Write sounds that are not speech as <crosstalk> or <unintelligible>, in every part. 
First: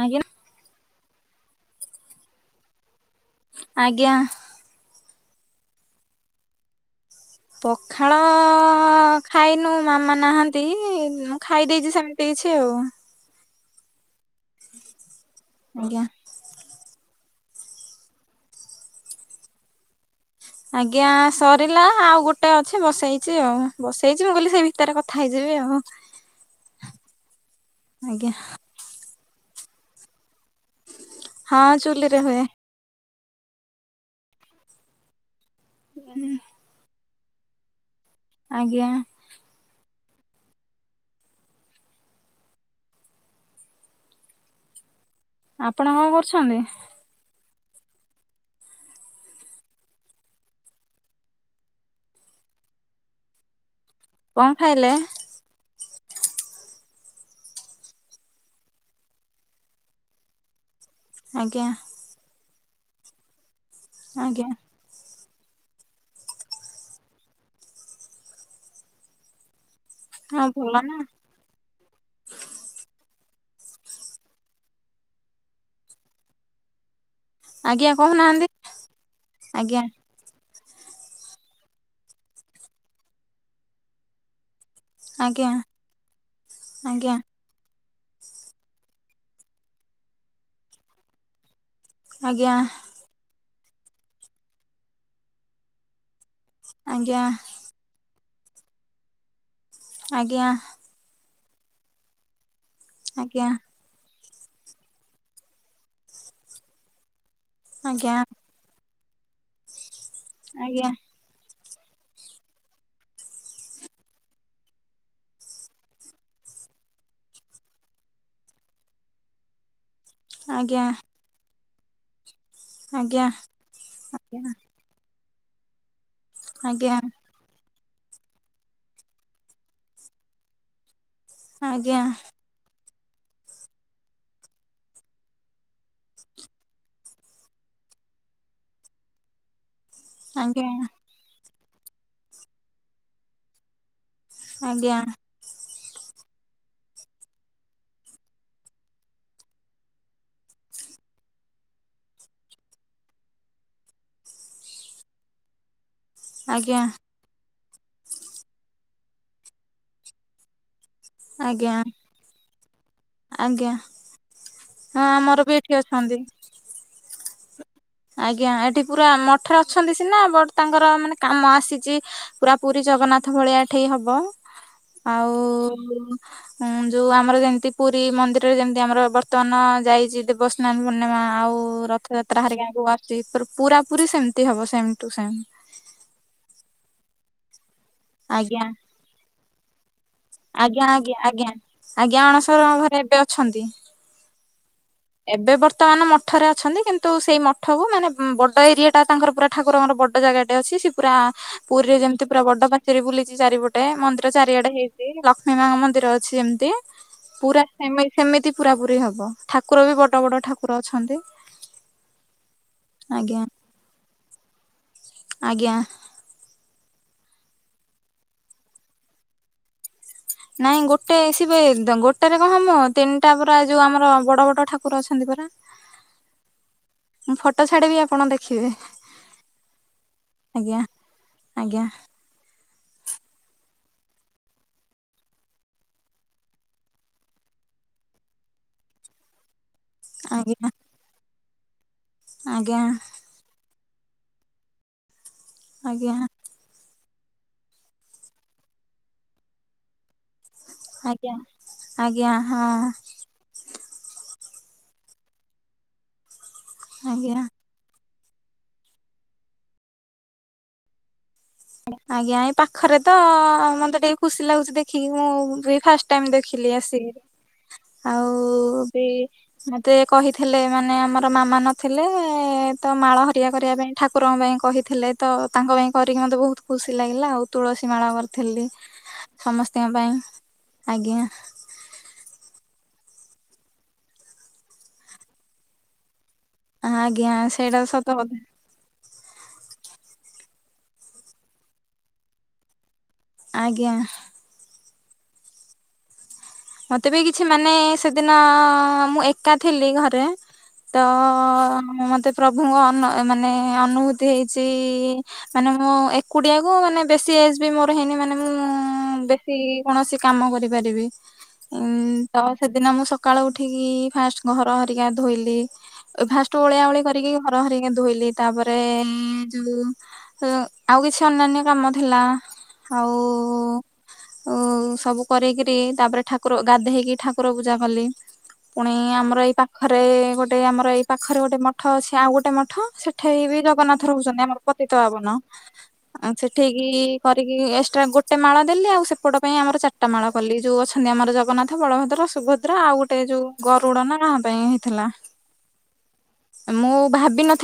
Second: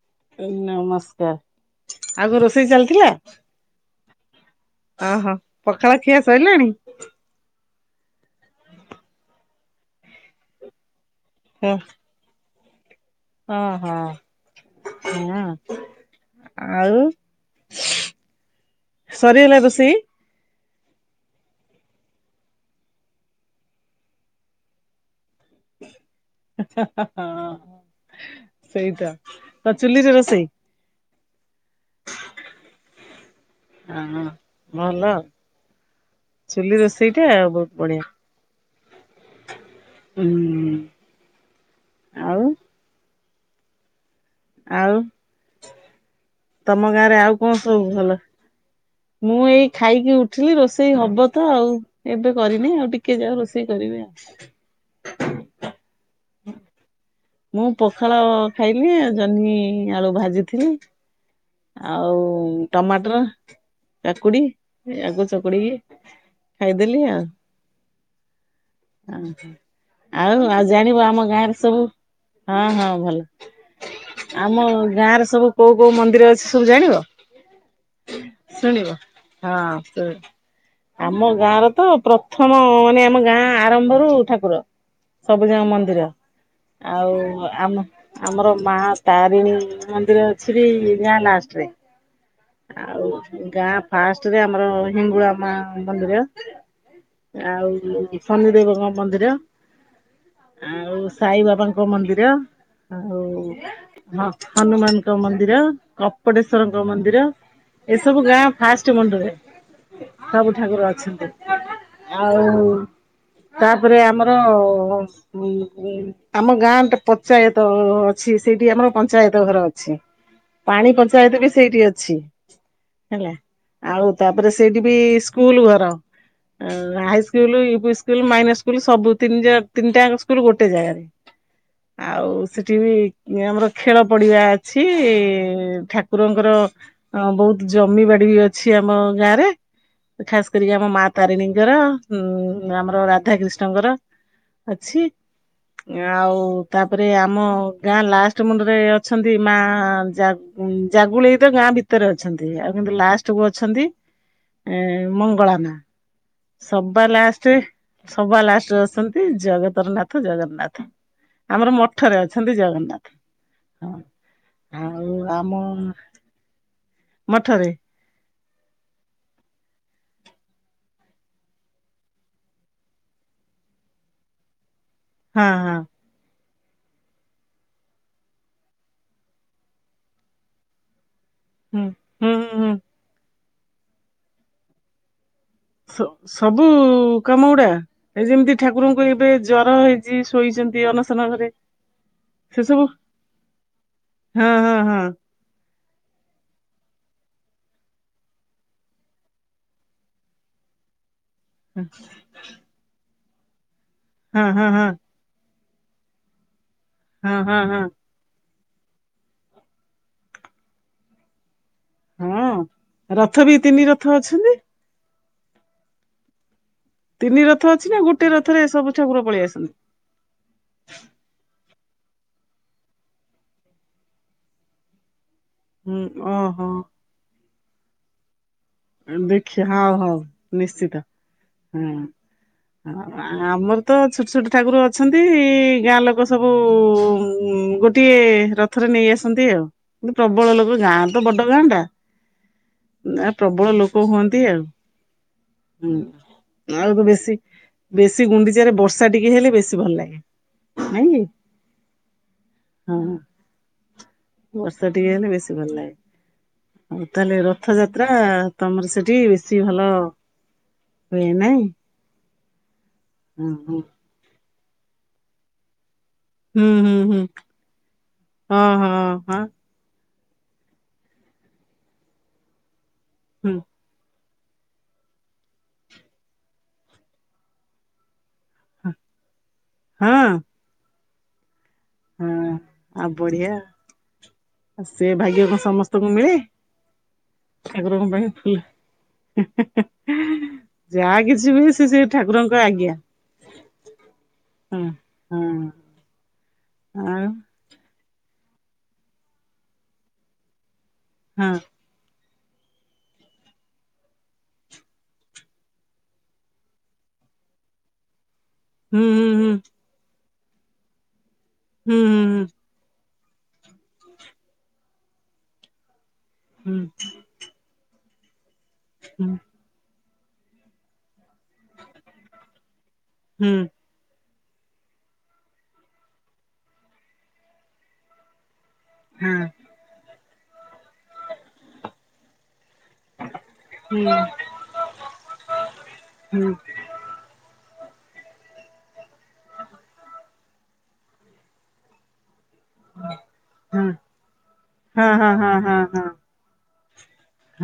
ଆଜ୍ଞା ନମସ୍କାର ଆଗ ରୋଷେଇ ଚାଲିଥିଲା? ଆଜ୍ଞା। ଓହୋ ପଖାଳ ଖିଆ ସରିଲାଣି? ପଖାଳ ଖାଇନୁ ମାମା ନାହାନ୍ତି, ମୁଁ ଖାଇ ଦେଇଛି ସେମିତି କିଛି ଆଉ। ଓହୋ ହ, ଆଜ୍ଞା। ଆଉ। ସରିଗଲା ରୋଷେଇ? ଆଜ୍ଞା ସରିଲା ଆଉ ଗୋଟେ ଅଛି ବସେଇଛି ଆଉ। ବସେଇଛି ମୁଁ କହିଲି ସେଇ ଭିତରେ କଥା ହେଇଯିବି। ଆଉ ହଁ ଆଜ୍ଞା ସେଇତ ତ ଚୁଲିରେ ରୋଷେଇ? ହଁ ଚୁଲିରେ ହୁଏ। ହଁ ଭଲ ଆଉ ଚୁଲି ରୋଷେଇ ସେଇଟା ବହୁତ ବଢିଆ। ଆଜ୍ଞା। ହଁ ଆଉ। ଆଉ। ଆପଣ କଣ କରୁଛନ୍ତି? ତମ <unintelligible> ସବୁ ଭଲ। ମୁଁ ଏଇ ଖାଇକି ଉଠିଲି ରୋଷେଇ ହବ ତ ଆଉ। ଏବେ କରିନି ଆଉ ଟିକେ ଯାାଉ ରୋଷେଇ କରିବି ଆଉ। କଣ ଖାଇଲେ? ମୁଁ ପଖାଳ ଖାଇଲି ଜହ୍ନି ଆଳୁ ଭାଜିଥିଲି। ଆଜ୍ଞା ଆଉ ଟମାଟର କାକୁଡି ଆଜ୍ଞା ଆଗ ଚ ପଡିିକି ଖାଇଦେଲି ଆଉ। ହଁ ଆଉ ଆଉ ଭଲ ନା। ଜାଣିବ ଆମ ଗାଁରେ ସବୁ, ହଁ ହଁ। ଭଲ, ଆମ ଗାଁରେ ସବୁ କୋଉ କୋଉ ମନ୍ଦିର ଅଛି ସବୁ ଜାଣିବ? ଆଜ୍ଞା କହୁନାହାନ୍ତି ଶୁଣିବ ଆଜ୍ଞା ହଁ ଶୁଣିବ। ଆମ ଗାଁ ର ତ ପ୍ରଥମ ମାନେ ଆମ ଗାଁ ଆରମ୍ଭରୁ ଠାକୁର। ଆଜ୍ଞା ସବୁ ଜାଣ ମନ୍ଦିର ଆଜ୍ଞା ଆଉ ଆମ ଆମର ମା ତାରିଣୀ ମନ୍ଦିର ଅଛି ବି ଗାଁ ଲାଷ୍ଟରେ। ଆଜ୍ଞା ଆଉ ଗାଁ ଫାଷ୍ଟ ରେ ଆମର ହିଙ୍ଗୁଳା ମା ମନ୍ଦିର। ଆଜ୍ଞା ଆଉ ଶନି ଦେେବଙ୍କ ମନ୍ଦିର। ଆଜ୍ଞା। ସାଇବାବାଙ୍କ ମନ୍ଦିର। ଆଜ୍ଞା ଆଉ ହଁ ହନୁମାନଙ୍କ ମନ୍ଦିର କପଡେଶ୍ଵରଙ୍କ ମନ୍ଦିର ଆଜ୍ଞା ଏସବୁ ଗାଁ ଫାଷ୍ଟ ପମଣ୍ଡରେ ସବୁ ଠାକୁର ଆଜ୍ଞା ଅଛନ୍ତି। ଆଉ ତାପରେ ଆମର ଆମ ଗାଁଟେ ପଞ୍ଚାୟତ ଅଛି ସେଇଠି ଆମର ପଞ୍ଚାୟତ ଘର ଅଛି। ପାଣି ପଞ୍ଚାୟତ ବି ସେଇଠି ଅଛି। ଆଜ୍ଞା ଆଜ୍ଞା ହେଲା ଆଜ୍ଞା ଆଉ ତାପରେ ସେଇଠି ବି ସ୍କୁଲ ଘର। ହ ଆଜ୍ଞା high school, UP school. School minus school ସବୁ ତିନ୍ ଜାଗା-ତିନିଟା ସ୍କୁଲ ଗୋଟେ ଜାଗାରେ। ଆଜ୍ଞା ଆଉ ସେଠି ବି ଆମର ଖେଳ ପଡିବା ଅଛି ଠାକୁରଙ୍କର ବହୁତ ଜମିବା ଡି ଅଛି ଆମ ଗାଁ ରେ। ଖାସ ଆଜ୍ଞା କରିକି ଆମ ମା ତାରିଣୀଙ୍କର ଉଁ ଆମର ରାଧା କ୍ରୀିଷ୍ଣଙ୍କର। ଆଜ୍ଞା। ଆଉ ତାପରେ ଆମ ଗାଁ ଲାଷ୍ଟ ମୁଣ୍ଡରେ ଅଛନ୍ତି ମା। <unintelligible> ଜାଗୁଳେଇ ତ ଗାଁ ଭିତରେ ଅଛନ୍ତି। ଆଉ କିନ୍ତୁ ଲାଷ୍ଟ କୁ ଅଛନ୍ତି ଏ ମଙ୍ଗଳ ମା। ଆଜ୍ଞା ସବା ଲାଷ୍ଟରେ ସବା ଲାଷ୍ଟରେ ଅଛନ୍ତି ଜଗତର ନାଥ ଜଗନ୍ନାଥ। ଆମର ଆଜ୍ଞା ମଠରେ ଅଛନ୍ତି ଜଗନ୍ନାଥ। ଆଜ୍ଞା ହଁ। ହଁ ଆଉ ଆମର ବି ଆମ ଏଠି ଅଛନ୍ତି। ମଠରେ। ଆଜ୍ଞା। ଏଠି ପୁରା ମଠରେ ଅଛନ୍ତି ସିନା ବଟ ତାଙ୍କର ମାନେ କାମ ଆସିଛି ପୁରା ପୁରୀ ଜଗନ୍ନାଥ ଭଳିଆ ଏ ଠେଇ ହବ। ଆଉ ହଁ ହଁ ଉଁ ଯୋଉ ଆମର ଯେମିତି ପୁରୀ ମନ୍ଦିରରେ ଯେମିତି ଆମର ବର୍ତ୍ତମାନ ଯାଇଛି ଦେବସ୍ନାନ ପୂର୍ଣ୍ଣିମା। ଆଉ ହୁଁ ହୁଁ ରଥଯାତ୍ରା ହାରିକା ହୁଁ। ଙ୍କୁ ଆସୁଚି। ପୁରା ପୁର ସେମିତି ହବ ସେମ ଟୁ ସେମ। ସ ସବୁ କାମ ଗୁଡା ଏ ଯେମିତି ଆଜ୍ଞା ଠାକୁରଙ୍କୁ ଏବେ ଜର ହେଇ ଚି ଶୋଇଛନ୍ତି ଆଜ୍ଞା ଆଜ୍ଞା ଅଣସର ଆଜ୍ଞା ଘରେ ଆଜ୍ଞା ସେ ଅଣସର ସବୁ ଘରେ ଏବେ ଅଛନ୍ତି। ହଁ ହଁ। ହଁ ଏବେ ବର୍ତ୍ତମାନ ମଠରେ ଅଛନ୍ତି। କିନ୍ତୁ ସେଇ ମଠକୁ ମାନେ ବଡ଼ ଏରିଆଟା ତାଙ୍କର ପୁରା ଠାକୁରଙ୍କର ବଡ଼ ଜାଗାଟେ ଅଛି। ସେ ପୁରା ପୁରୀରେ ଯେମିତି ପୁରା ବଡ ପାଚେରୀ ବୁଲିଛି ଚାରିପଟେ ମନ୍ଦିର ହଁ ହଁ ଚାରିଆଡେ ହଁ ହେଇଚି। ଲ ମୀ ମାଙ୍କ ମନ୍ଦିର ଅଛି ଯେମିତି ହଁ ପୁରା ହଁ ହେମି ହେମିତି ପୁରା ପୁରି ହବ। ଠା ଠାକୁର ବି ବଡ଼ ବଡ଼ ଠାକୁର ଅଛନ୍ତି। ହଁ। ଆଜ୍ଞା ରଥ ବି ତିନି ରଥ ଅଛନ୍ତି? ଆଜ୍ଞା। ତିନି ରଥ ଅଛି ନା ଗୋଟେ ରଥରେ ଏ ସବୁ ଠାକୁର ପଳେଇ ଆସନ୍ତି? ନାଇଁ ଗୋଟେ ସିବେ ଗୋଟେ ରେ କଣ ହବ। ତିନିଟା ପୁରା ଯୋଉ ଆମର ବଡ ବଡ ଠାକୁର ଅଛନ୍ତି ପରା। ହୁଁ ଓ ହୋ। ଫଟୋ ଛାଡିବି ଆପଣ ଦେ ଦେଖି ହଉ ହଉ ଆଜ୍ଞା ନିଶ୍ଚିତ ଆଜ୍ଞା ହୁଁ। ଆମର ତ ଛୋଟ ଛୋଟ ଠାକୁର ଅଛନ୍ତି। ଗାଁ ଲୋକ ସବୁ ଉ ଗୋଟିଏ ରଥରେ ନେଇ ଆସନ୍ତି ଆଉମକିନ୍ତୁ ପ୍ରବଳ ଆଜ୍ଞା ଲୋକ ଗାଁ ତ ବଡ ଗାଁ ଟା। ଆଜ୍ଞା। ପ୍ରବଳ ଲୋକ ହୁଅନ୍ତି ଆଉ। ହୁଁ ଆଜ୍ଞା ଆଉ ତ ବେ ବେଶୀ ଗୁଣ୍ଡିଚାରେ ବର୍ଷା ଟିକେ ହେଲେ ବେଶୀ ଭଲ ଲାଗେ। ନାଇଁ କି ଆଜ୍ଞା ଆଜ୍ଞା ହଁ। ବର୍ଷା ଟିକେ ହେଲେ ବେଶୀ ଭଲ ଲାଗେ। ଆଉ ଆଜ୍ଞା ତାହେଲେ ରଥଯା ପୁରା ତମର ସେଠି ବେଶୀ ଭଲ ହୁଏ ନାଇଁ? ଖରେ ତ ହୁଁ ମତେ ହୁଁ ଟିକେ ଖୁସି ଲାଗୁଚି ଦେଖିକି ମୁଁ ବି ଫାଷ୍ଟ ଷ୍ଟ ଟାଇମ୍ ଦେଖିଲି ହୁଁ ହୁଁ ହୁଁ ଆସିକିରି। ହଁ ଆଉ ହଁ ବି ହଁ ମତେ କହିଥିଲେ। ମାନେ ଆମର ମାମା ନଥିଲେ ତ ମାଳ ହେରିକ ହୁଁ କରିବା ପାଇଁ ଠା କୁରଙ୍କ ପାଇଁ କହିଥିଲେ ତ, ତାଙ୍କ ପାଇଁ କରିକି ମୋତେ ବହୁତ ଖୁସି ଲାଗିଲା ଆଉ। ତୁଳସୀ ମାଳ ଥିଲି ସମସ୍ତଙ୍କ ପାଇଁ ହଁ ଆଜ୍ଞା। ହଁ ଆଉ ବଢିଆ। ସେ ଭାଗ୍ୟ କଣ ସମସ୍ତଙ୍କୁ ମିଳେ। ଆଜ୍ଞା ସେଇଟା ଠାକୁର ଙ୍କ ସତ ପାଇଁ କଥା ଫୁଲ ହେଁ ହେଁ ହେଁ ଯାହା କିଛି ବି ସେ ସେ ଠାକୁରଙ୍କ ଆଜ୍ଞା। ଆଜ୍ଞା। ହଁ ହଁ। ମତେ ବି ଆଉ କିଛି ମାନେ ସେଦିନ ମୁଁ ଏକା ଥିଲି ଘରେ। ତ ହଁ ମତେ ପ୍ରଭୁଙ୍କ ଅନ ମାନେ ଅନୁଭୂତି ହେଇଛି ମାନେ ମୁଁ ଏକୁଟିଆକୁୁ ମାନେ ବେଶୀ ଏଜ୍ ବି ମୋର ହେଇନି ମାନେ ହୁଁ ମୁଁ ବେଶୀ ହୁଁ କୌଣସି କାମ କରିପାରିବି। ତ ହୁଁ ସେଦିନ ମୁଁ ସ ସକାଳୁ ଉଠିକି ଫାଷ୍ଟ ଘର ହେରିକା ଧୋଇଲି। ଫାଷ୍ଟ ହୁଁ ଓଳିଆ ଓଳି କରିକି ଘର ହେରିକି ଧୋଇଲି। ତାପରେ ହୁଁ ଯୋଉ ଆଉ କିଛି ଅନ୍ୟାନ୍ୟ କାମ ଥିଲା। ଆଉ ହୁଁ ଓ ସବୁକରି କିରି ତାପରେ ଠାକୁର ଗାଧେଇକି ଠାକୁର ପୂଜା କଲି। ପୁଣି ହୁଁ ଆମର ଏଇ ପାଖରେ ଗୋଟେ ଆମ ଆମର ଏଇ ପାଖରେ ଗୋଟେ ମଠ ଅଛି। ଆଉ ଗୋଟେ ମଠ ସେଠେଇ ବି ହୁଁ ଜଗନ୍ନାଥ ରହୁଛନ୍ତି, ଆମର ପତିତ ପାବନ। ଆଉ ହୁଁ ହୁଁ ହୁଁ ସେଠେଇକି କରିକି ଗୋଟେ ମାଳ ଦେଲି, ଆଉ ସେପଟ ପାଇଁ ଆମର ଚାରିଟା ମାଳ କଲି। ଯୋଉ ଅଛନ୍ତି ଆମର ଜଗନ୍ନାଥ, ବଳଭଦ୍ର, ସୁଭ ଦ୍ରା ଆଉ ଗୋଟେ ଯୋଉ ଗରୁଡ ନା କାହା ପାଇଁ ହେଇଥିଲା? ହଁ ହଁ ହଁ ହଁ ହଁ ମୁଁ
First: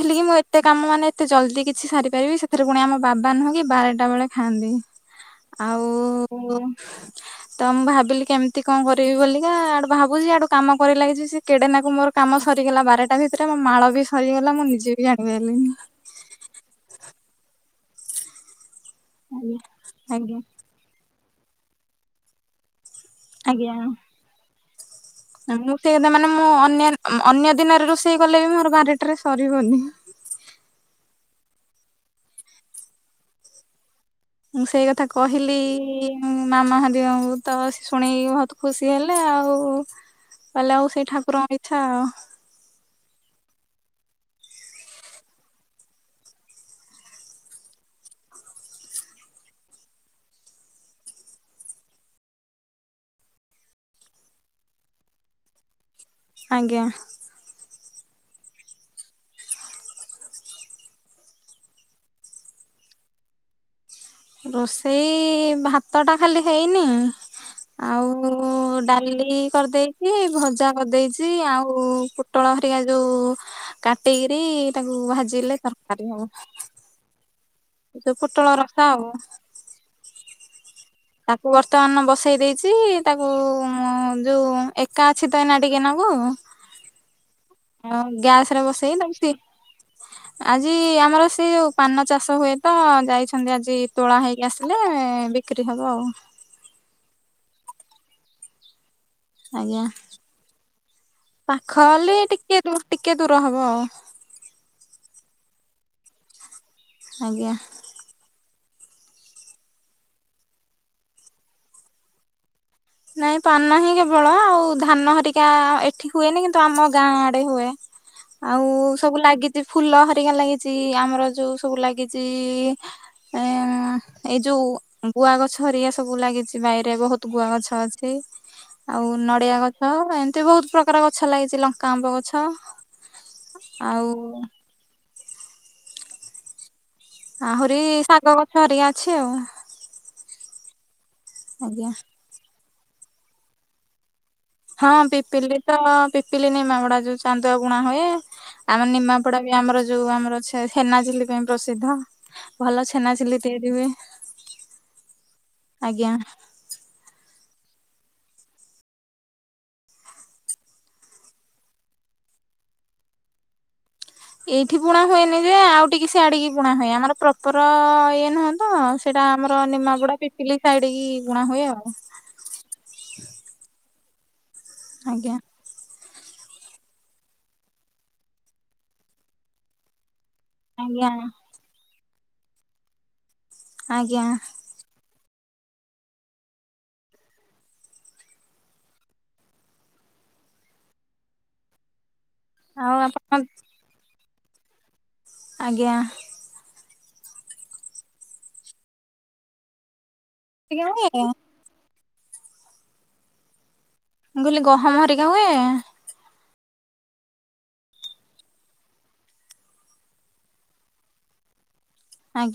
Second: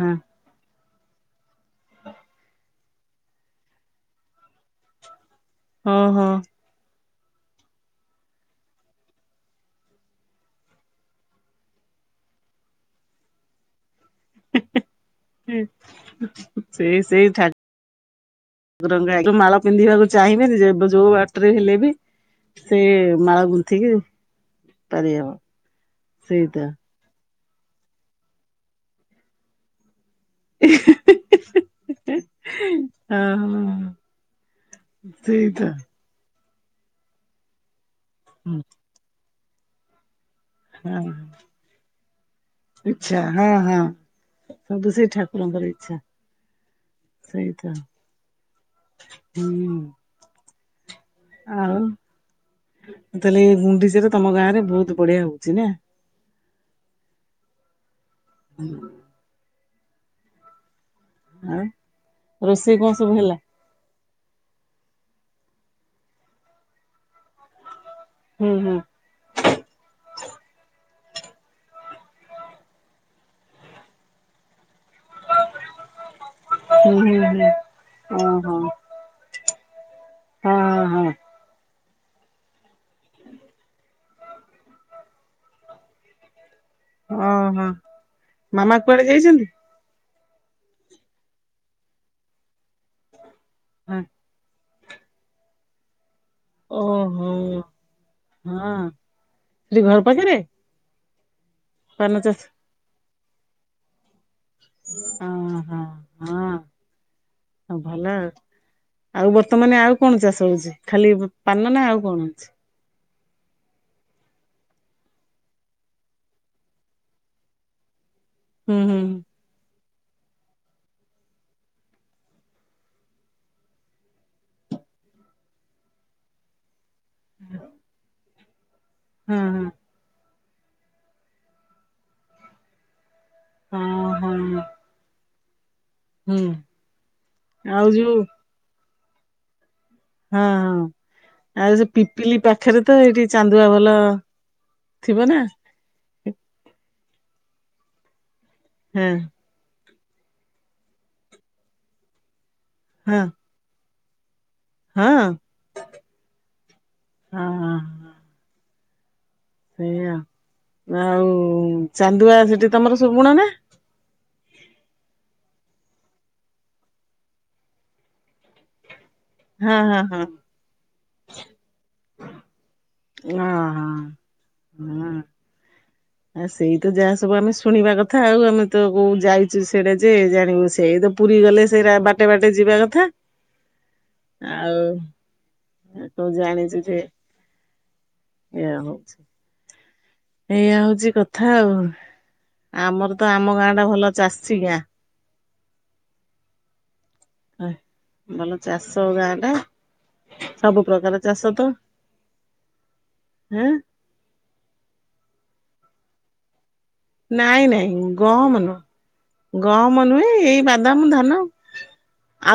ହଁ କି, ମୁଁ ଏତେ କାମ ମାନେ ଏତେ ଜଲ୍ଦି କିଛି ସାରିପାରିବି। ସେଥିରେ ପୁଣି ଆମ ବାବା ନୁହେଁ କି ବାରଟା ବେଳେ ଖାଆନ୍ତି। ଆଉ ଓହୋ ତ ମୁଁ ଭାବିଲି କେମି ତି କଣ କରିବି ବଲିକା ଆଡୁ ଭାବୁଛି, ଆଡୁ କାମ କରି ଲାଗିଛି ସେ କେଡେନାକୁ ମୋର କାମ ସରିଗଲା। ବାରଟା ଭିତରେ ମାଳ ବି ସରିଗଲା ମୁଁ ନିଜେ ବି ଜାଣିପାରିଲିନି। ସେଇ ସେଇ ଙ୍ଗ ଠାକୁରଙ୍କ ଆଜ୍ଞା। ମାଳ ପିନ୍ଧିବାକୁ ଆଜ୍ଞା ଚାହିଁବେନି ଏବେ ଯୋଉ ବା ଟ୍ରେ ହେଲେ ବି ସେ ମାଳ ଆଜ୍ଞା। ଗୁନ୍ଥିକି ପାରିହବ ମୁଁ ସେ କଥା ମାନେ, ମୁଁ ସେଇତ ଅନ୍ୟ ଅନ୍ୟ ଦିନରେ ରୋଷେଇ କଲେ ବି ମୋର ବାରିଟାରେ ସରିବନି। ହଁ- ହଁ। ମୁଁ ସେଇ କଥା କହିଲି ମାମା ହେରିକାଙ୍କୁ ତ ଶୁଣିକି ବହୁତ ଖୁସି ହେଲେ, ଆଉ କହିଲେ ଆଉ ସେଇ ଠାକୁରଙ୍କ ଇଚ୍ଛା ଆଉ। ଇଚ୍ଛା ହଁ- ହଁ ସବୁ ସେଇ ଠାକୁରଙ୍କର ଇଚ୍ଛା। ସେଇ ତ ହୁଁ। ଆଉ। ତାହେଲେ ଏଇ ଗୁଣ୍ଡିଚାରେ, ତମ ଗାଁ ରେ ବହୁତ ବଢିଆ ହଉଛି ନା? ଆଜ୍ଞା। ହୁଁ। ଆଉ ରୋଷେଇ କଣ ସବୁ ହେଲା? ରୋଷେଇ, ଭାତ ଟା ଖାଲି ହେଇନି? ଆଉ ହୁଁ ହୁଁ ଡାଲି କରିଦେଇ ଚି ଭଜା କରିଦେଇଛି, ଆଉ ପୋଟଳ ହରିକା ଯୋଉ କାଟିକିରି ତାକୁ ଭାଜିଲେ ତରକାରୀ ହବ। ହୁଁ - ହୁଁ - ହୁଁ। ଏ ଯୋଉ ଓହୋ ପୋଟଳ ରସା ହବ। ହଁ। ହଁ। ତାକୁ ବର୍ଷ <unintelligible> ବସେଇ ଦେଇଛି ତାକୁ, ଯୋଉ ଏକା ଅଛି ତ ଏଇନା ଟିକେ ନାଗୁ। ଓହୋ ଆଉ ଗ୍ୟାସରେ ମାମା ବସେଇ କୁଆଡେ ତାକୁ ସି ଯାଇଛନ୍ତି? ଆଜି ଆମର ସେ ଯୋଉ ପାନ ଚାଷ ହୁଏ ତ, ଯାଇଛନ୍ତି ଆଜି ହଁ ତୋଳା ହେଇକି ଆସ ହେଲେ ବିକ୍ରି ହବ ଆଉ। ଓ ହୋ ହଁ ଆଜ୍ଞା ସେଠି ଘର ପାଖେରେ। ପାଖ ବୋଲି, ଟିକେ ଟିକେ ଦୂର ହବ ଆଉ। ହଁ- ହଁ -ହଁ ଆଜ୍ଞା। ହ ଭଲ ଆଉ। ଆଉ ବର୍ତ୍ତମାନ ଆଉ କଣ ଚାଷ ହଉଛି, ଖାଲି ପାନ ନା ଆଉ କଣ ହଉଛି? ନାଇଁ ପାନ ହିଁ କେବଳ, ଆଉ ଧାନ ହରିକା ଏଠି ହୁଏନି କିନ୍ତୁ ଆମ ଗାଁ ଆଡେ ହୁଏ। ଆଉ ହୁଁ ହୁଁ ସବୁ ଲାଗିଛି ଫୁଲ ହେରିକା ଲାଗିଛି, ଆମର ଯୋଉ ସବୁ ଲାଗିଛି ଏ ଏଇ ଯୋଉ ଗୁଆ ଗଛ ହେରିକା ସବୁ ଲାଗିଛି ବାଇ ରେ ବହୁତ ଗୁଆ ଗଛ ଅଛି। ଆଉ ହଁ ନଡିଆ ହଁ ଗଛ ଏମ୍ ତି ବହୁତ ପ୍ରକାର ଗଛ ଲାଗିଛି। ଲଙ୍କା, ଆମ୍ବ ଗଛ ଆଉ ହଁ ହଁ ହୁଁ। ଆହୁରି ଆଉ ଯୋଉ ଶାଗ ଗଛ ହେରିକା ଅଛି ଆଉ। ହଁ ଆଉ ସେ ଆଜ୍ଞା। ପିପିଲି ପାଖରେ ତ ଏଇଠି ଚାନ୍ଦୁଆ ଭଲ ହଁ ଥିବ ନା ପିପିଲି ତ ପିପିଲିି ନିମାପଡ଼ା ଯୋଉ ଚାନ୍ଦୁଆ ଗୁଣା ହୁଏ? ଆମର ହଁ ନିମାପଡା ବି ଆମର ଯୋଉ ଆମର ଛେ ହେନା ଝିଲ୍ଲୀ ପାଇଁ ପ୍ରସିଦ୍ଧ। ଭଲ ଛେନା ହଁ ଝିଲ୍ଲୀ ତିଆରିି ହୁଏ। ହଁ ଆଜ୍ଞା। ଅହଁ। ସେଇଆ ଆଉ ଆଉ ଚାନ୍ଦୁଆ ସେଠି ତମର ସବୁ ବୁଣାନା। ଏଇଠି ବୁଣା ହୁଏନି ଯେ ଆଉ ଟିକେ ସିଆଡିକି ବୁଣା ହୁଏ ଆମର ପ୍ରପର ଇଏ ନୁହଁ ତ ସେଇଟା ଆମର ହଁ ହଁ ନିମାପଡା ହଁ ପିପିଲି ସାଇଡ କି ବୁଣା ହୁଏ ଆଉ। ଅହଁ। ଆଜ୍ଞା। ଆ ସେଇ ତ ଯାହା ସବୁ ଆମେ ଶୁଣିବା କଥା ଆଉ ଆମେ ତ କୋଉ ଯାଇଚୁ ସିଆଡେ ଯା ଉ ସେଇତ ଆଜ୍ଞା ପୁରୀ ଗଲେ ସେଇ ରା ବାଟେ ବାଟେ ଯିବା କଥା ଆଜ୍ଞା ଆଉ ଆଉ କୋଉ ଜାଣିଚୁ ଯେ ଏୟା ହୋଉଛି ଏଇଆ ହୋଉଚି କଥା ଆଉ ଆଉ ଆମର ତ ଆପଣ ଆମ ଗାଁ ଟା ଭଲ ଚାଷୀ ଗାଁ। ଆଜ୍ଞା। ଭଲ ଚାଷ ଗାଁଟା ଟିକେ ସବୁ ହୁଏ ପ୍ରକାର ମୁଁ ଚାଷ ତ ହୁଁ। ମୁଁ କହିଲି ଗହମ ହେରିକା ହୁଏ। ନାଇଁ ନାଇଁ ଗହମ ନୁହଁ ଗହମ ନୁହେଁ ଏଇ ବାଦାମ ଧାନ।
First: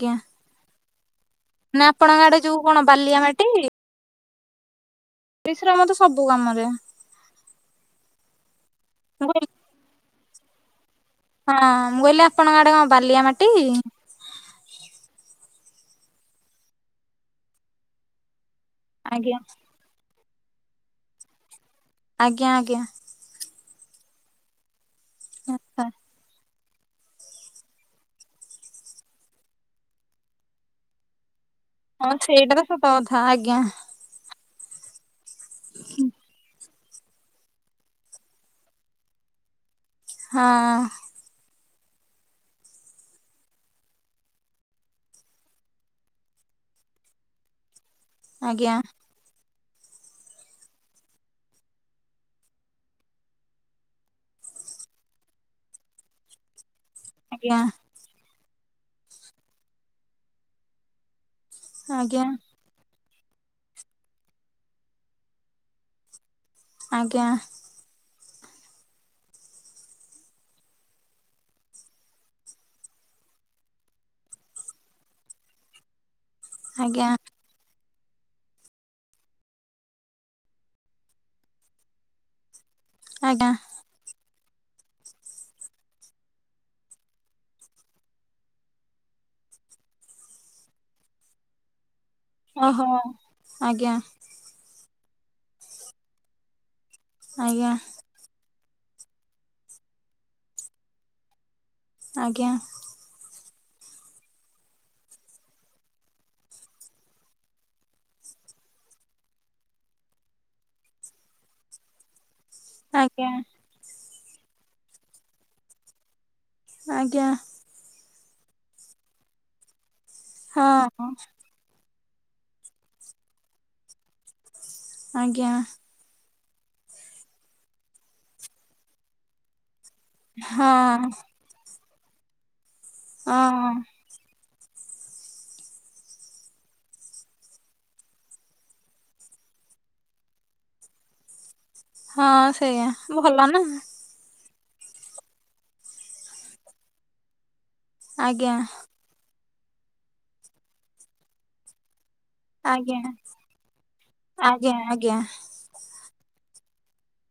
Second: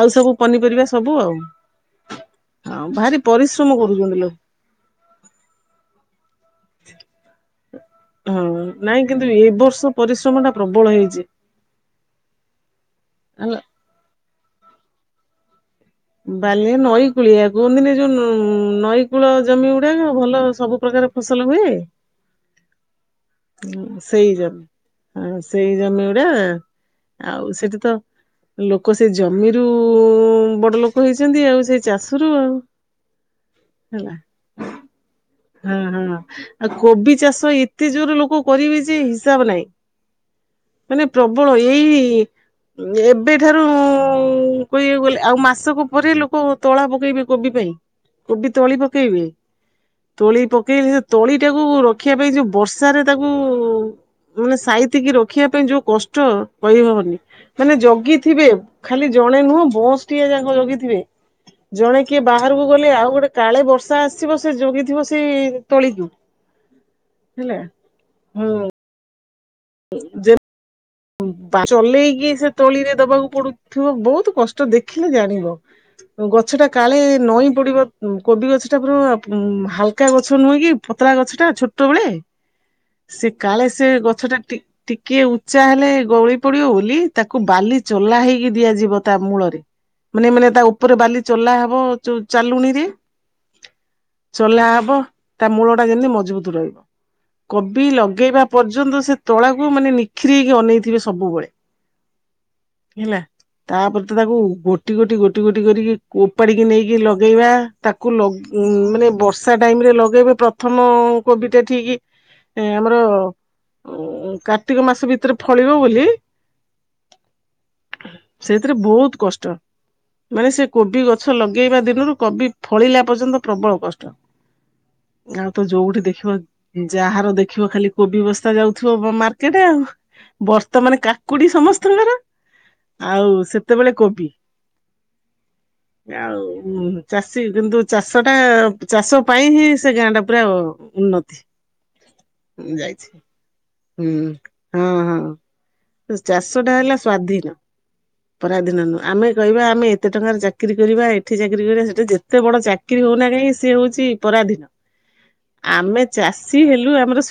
ଆଉ ସବୁ ପନିପରିବା ସବୁ ଆଉ। ନା ଆପଣଙ୍କ ଆଡେ ଯୋଉ କଣ ହଁ ବାଲିଆ ଭାରି ପରିଶ୍ରମ କରୁଚନ୍ତି ଲୋ ପରିଶ୍ରମତ ସବୁ କାମରେ ହଁ ନାଇଁ ମୁଁ କିନ୍ତୁ କହିଲି ଏ ବର୍ଷ ପରିଶ୍ରମ ଟା ପ୍ରବଳ ହେଇ ହଁ ମୁଁ କହିଲି ଆପଣଙ୍କ ଆଡେ କଁ ବାଲିଆ ମାଟି। ହେଲା ବାଲି ନଈ କୂଳିଆ କୁହନ୍ତିନି ଯୋଉ ନ ନଈ କୂଳ ଆଜ୍ଞା ଜମି ଗୁଡାକ। ଭଲ ସବୁ ପ୍ରକାର ଫସଲ ହୁଏ। ଆଜ୍ଞା ଆଜ୍ଞା। ହୁଁ ସେଇ ଜମି ହଁ ସେଇ ଜମି ଗୁଡା ଆଉ ସେଠି ତ ଲୋକୋ ସେ ଜମିରୁ ବଡ ଲୋକୋ ହେଇଛନ୍ତି ଆଉ ସେଇ ହଁ ଚାଷୁରୁ ସେଇଟା ଆଉ ତ ସତ କଥା ଆଜ୍ଞା ହେଲା। ହୁଁ ହୁଁ ଆଉ କୋବି ଚାଷ ଏତେ ଜୋରୋ ଲୋକୋ କରିବେ ଯେ ହିସାବ ନାହିଁ। ହଁ ମାନେ ପ୍ରବଳ ଏଇ ଏବେଠାରୁ କହିବାକୁ ଗଲେ ଆଉ ମାସକ ପରେ ଲୋକୋ ତଳା ପକେଇବେ କୋବି ପାଇଁ। କୋବି ଆଜ୍ଞା ତଳି ପକେଇବି। ତୋଳି ପକେଇ ସେ ତଳି ଟାକୁ ରଖିବା ପାଇଁ ଯୋଉ ବର୍ଷାରେ ତାକୁ ମାନେ ସାଇତିକି ରଖିବା ପାଇଁ ଯୋଉ କଷ୍ଟ। କହିହବନି ଆଜ୍ଞା। ମାନେ ଜଗିଥିବେ ଖାଲି ଜଣେ ନୁହଁ ବଂସ୍ ଟିଏ ଯାକ ଜଗିଥିବେ। ଜଣେ କିଏ ଆଜ୍ଞା ବାହାରକୁ ଗଲେ ଆଉ ଗୋଟେ କାଳେ ବର୍ଷା ଆସିିବ ସେ ଜଗିଥିବ ସେଇ ତଳିକୁ। ଆଜ୍ଞା। ହେଲା। ହୁଁ। <unintelligible> ବା ଚଲେଇକି ସେ ତୋଳିରେ ଦବାକୁ ପଡୁଥିବ ବୋହୁତ କଷ୍ଟ ଦେଖିଲେ ଜାଣିବ। ଉଁ ଗଛ ଟା କାଳେ ଆଜ୍ଞା ନଈଁ ପଡିବ। ଉଁ କୋବି ଗଛ ଟା ପୁରାଆ ଉଁ ହାଲକା ଗଛ ନୁହେଁକି ପତଳା ଗଛ ଟା ଛୁଟୋ ବେଳେ। ସେ ଆଜ୍ଞା କାଳେ ସେ ଗଛ ଟା ଟି ଟିକିଏ ଉ ଞ୍ଚା ହେଲେ ଗଉଳି ପଡିବ ବୋଲି ତାକୁ ବାଲି ଚଲା ହେଇକି ଦିଆଯିବ ତା ମୂଳରେ। ମାନେ ମାନେ ତା ଓପୋରେ ବାଲି ଚଲା ହବ। ଯୋଉ ଚାଲୁଣିିରେ ଓହୋ ଆଜ୍ଞା ଚଲାହବ ତା ମୂଳ ଟା ଯେନ୍ତି ମଜବୁତ୍ ରହିବ। ଆଜ୍ଞା କୋବି ଲଗେଇବା ପର୍ଯ୍ୟନ୍ତ ସେ ତଳାକୁ ମାନେ ନିଖିରେଇକି ଅନେଇଥିବେ ସବୁବେଳେ। ଆଜ୍ଞା। ହେଲା ତାପରେ ତ ତାକୁ ଗୋଟି ଗୋଟି ଗୋଟି ଗୋଟି କରିକି ଓପାଡିକି ନେଇକି ଲଗେଇବା, ତାକୁ ଲଗେ ଉମ୍ ମାନେ ବର୍ଷା ଟାଇମରେ ଲଗେଇବେ ପ୍ରଥମ କୋବିଟା ଠିକି ଏଁ ଆମର, ଆଜ୍ଞା କାର୍ତ୍ତିକ ମାସ ଭିତରେ ଫଳିବ ବୋଲି ଆଜ୍ଞା। ସେଇଥିରେ ବହୁତ କଷ୍ଟ। ମାନେ ସେ ହଁ କୋବି ଗଛ ଲଗେଇବା ଦିନରୁ କୋବି ଫଳିଲା ପର୍ଯ୍ୟନ୍ତ ପ୍ରବଳ କଷ୍ଟ। ଆଜ୍ଞା ଗାଁରେ ତ ଯୋଉଠି ଦେଖିବ ଯାହାର ଦେଖିବ ଖାଲି କୋବି ବସ୍ତା ଯାଉଥିବ ବ ମାର୍କେଟ ଆଉ। ବର୍ତ୍ତମାନ ହଁ କାକୁଡି ସମସ୍ତଙ୍କର, ଆଉ ହଁ ସେତେବେଳେ କୋବି। ହଁ ଆଉ ଚାଷୀ କିନ୍ତୁ ଚାଷଟା ଚାଷ ପାଇଁ ହିଁ ସେ ଗାଁଟା ପୁରା ଅ ଅ ଉନ୍ନତି। ହଁ ମୁଁ ସେଇଆ ଯାଇଛି, ଭଲ ନା ହୁଁ। ହଁ ହଁ ଚାଷଟା ହେଲା ସ୍ଵାଧୀନ, ଆଜ୍ଞା ପରାଧୀନ ନୁହଁ। ଆମେ ରହିବା, ଆମେ ଏତେ ଟଙ୍କାରେ ଚାକିରୀ କରିବା, ଏଠି ଚାକିରୀ କରିବା, ସେଟି ଯେତ ତେ ବଡ ଆଜ୍ଞା ଚାକିରୀ ହଉନା କାହିଁକି ସେ ହଉଛି ପରାଧୀନ। ଆଜ୍ଞା ଆଜ୍ଞା ଆମେ ଚାଷୀ ଚାଷୀ ହେଲୁ ଆମର ସୁ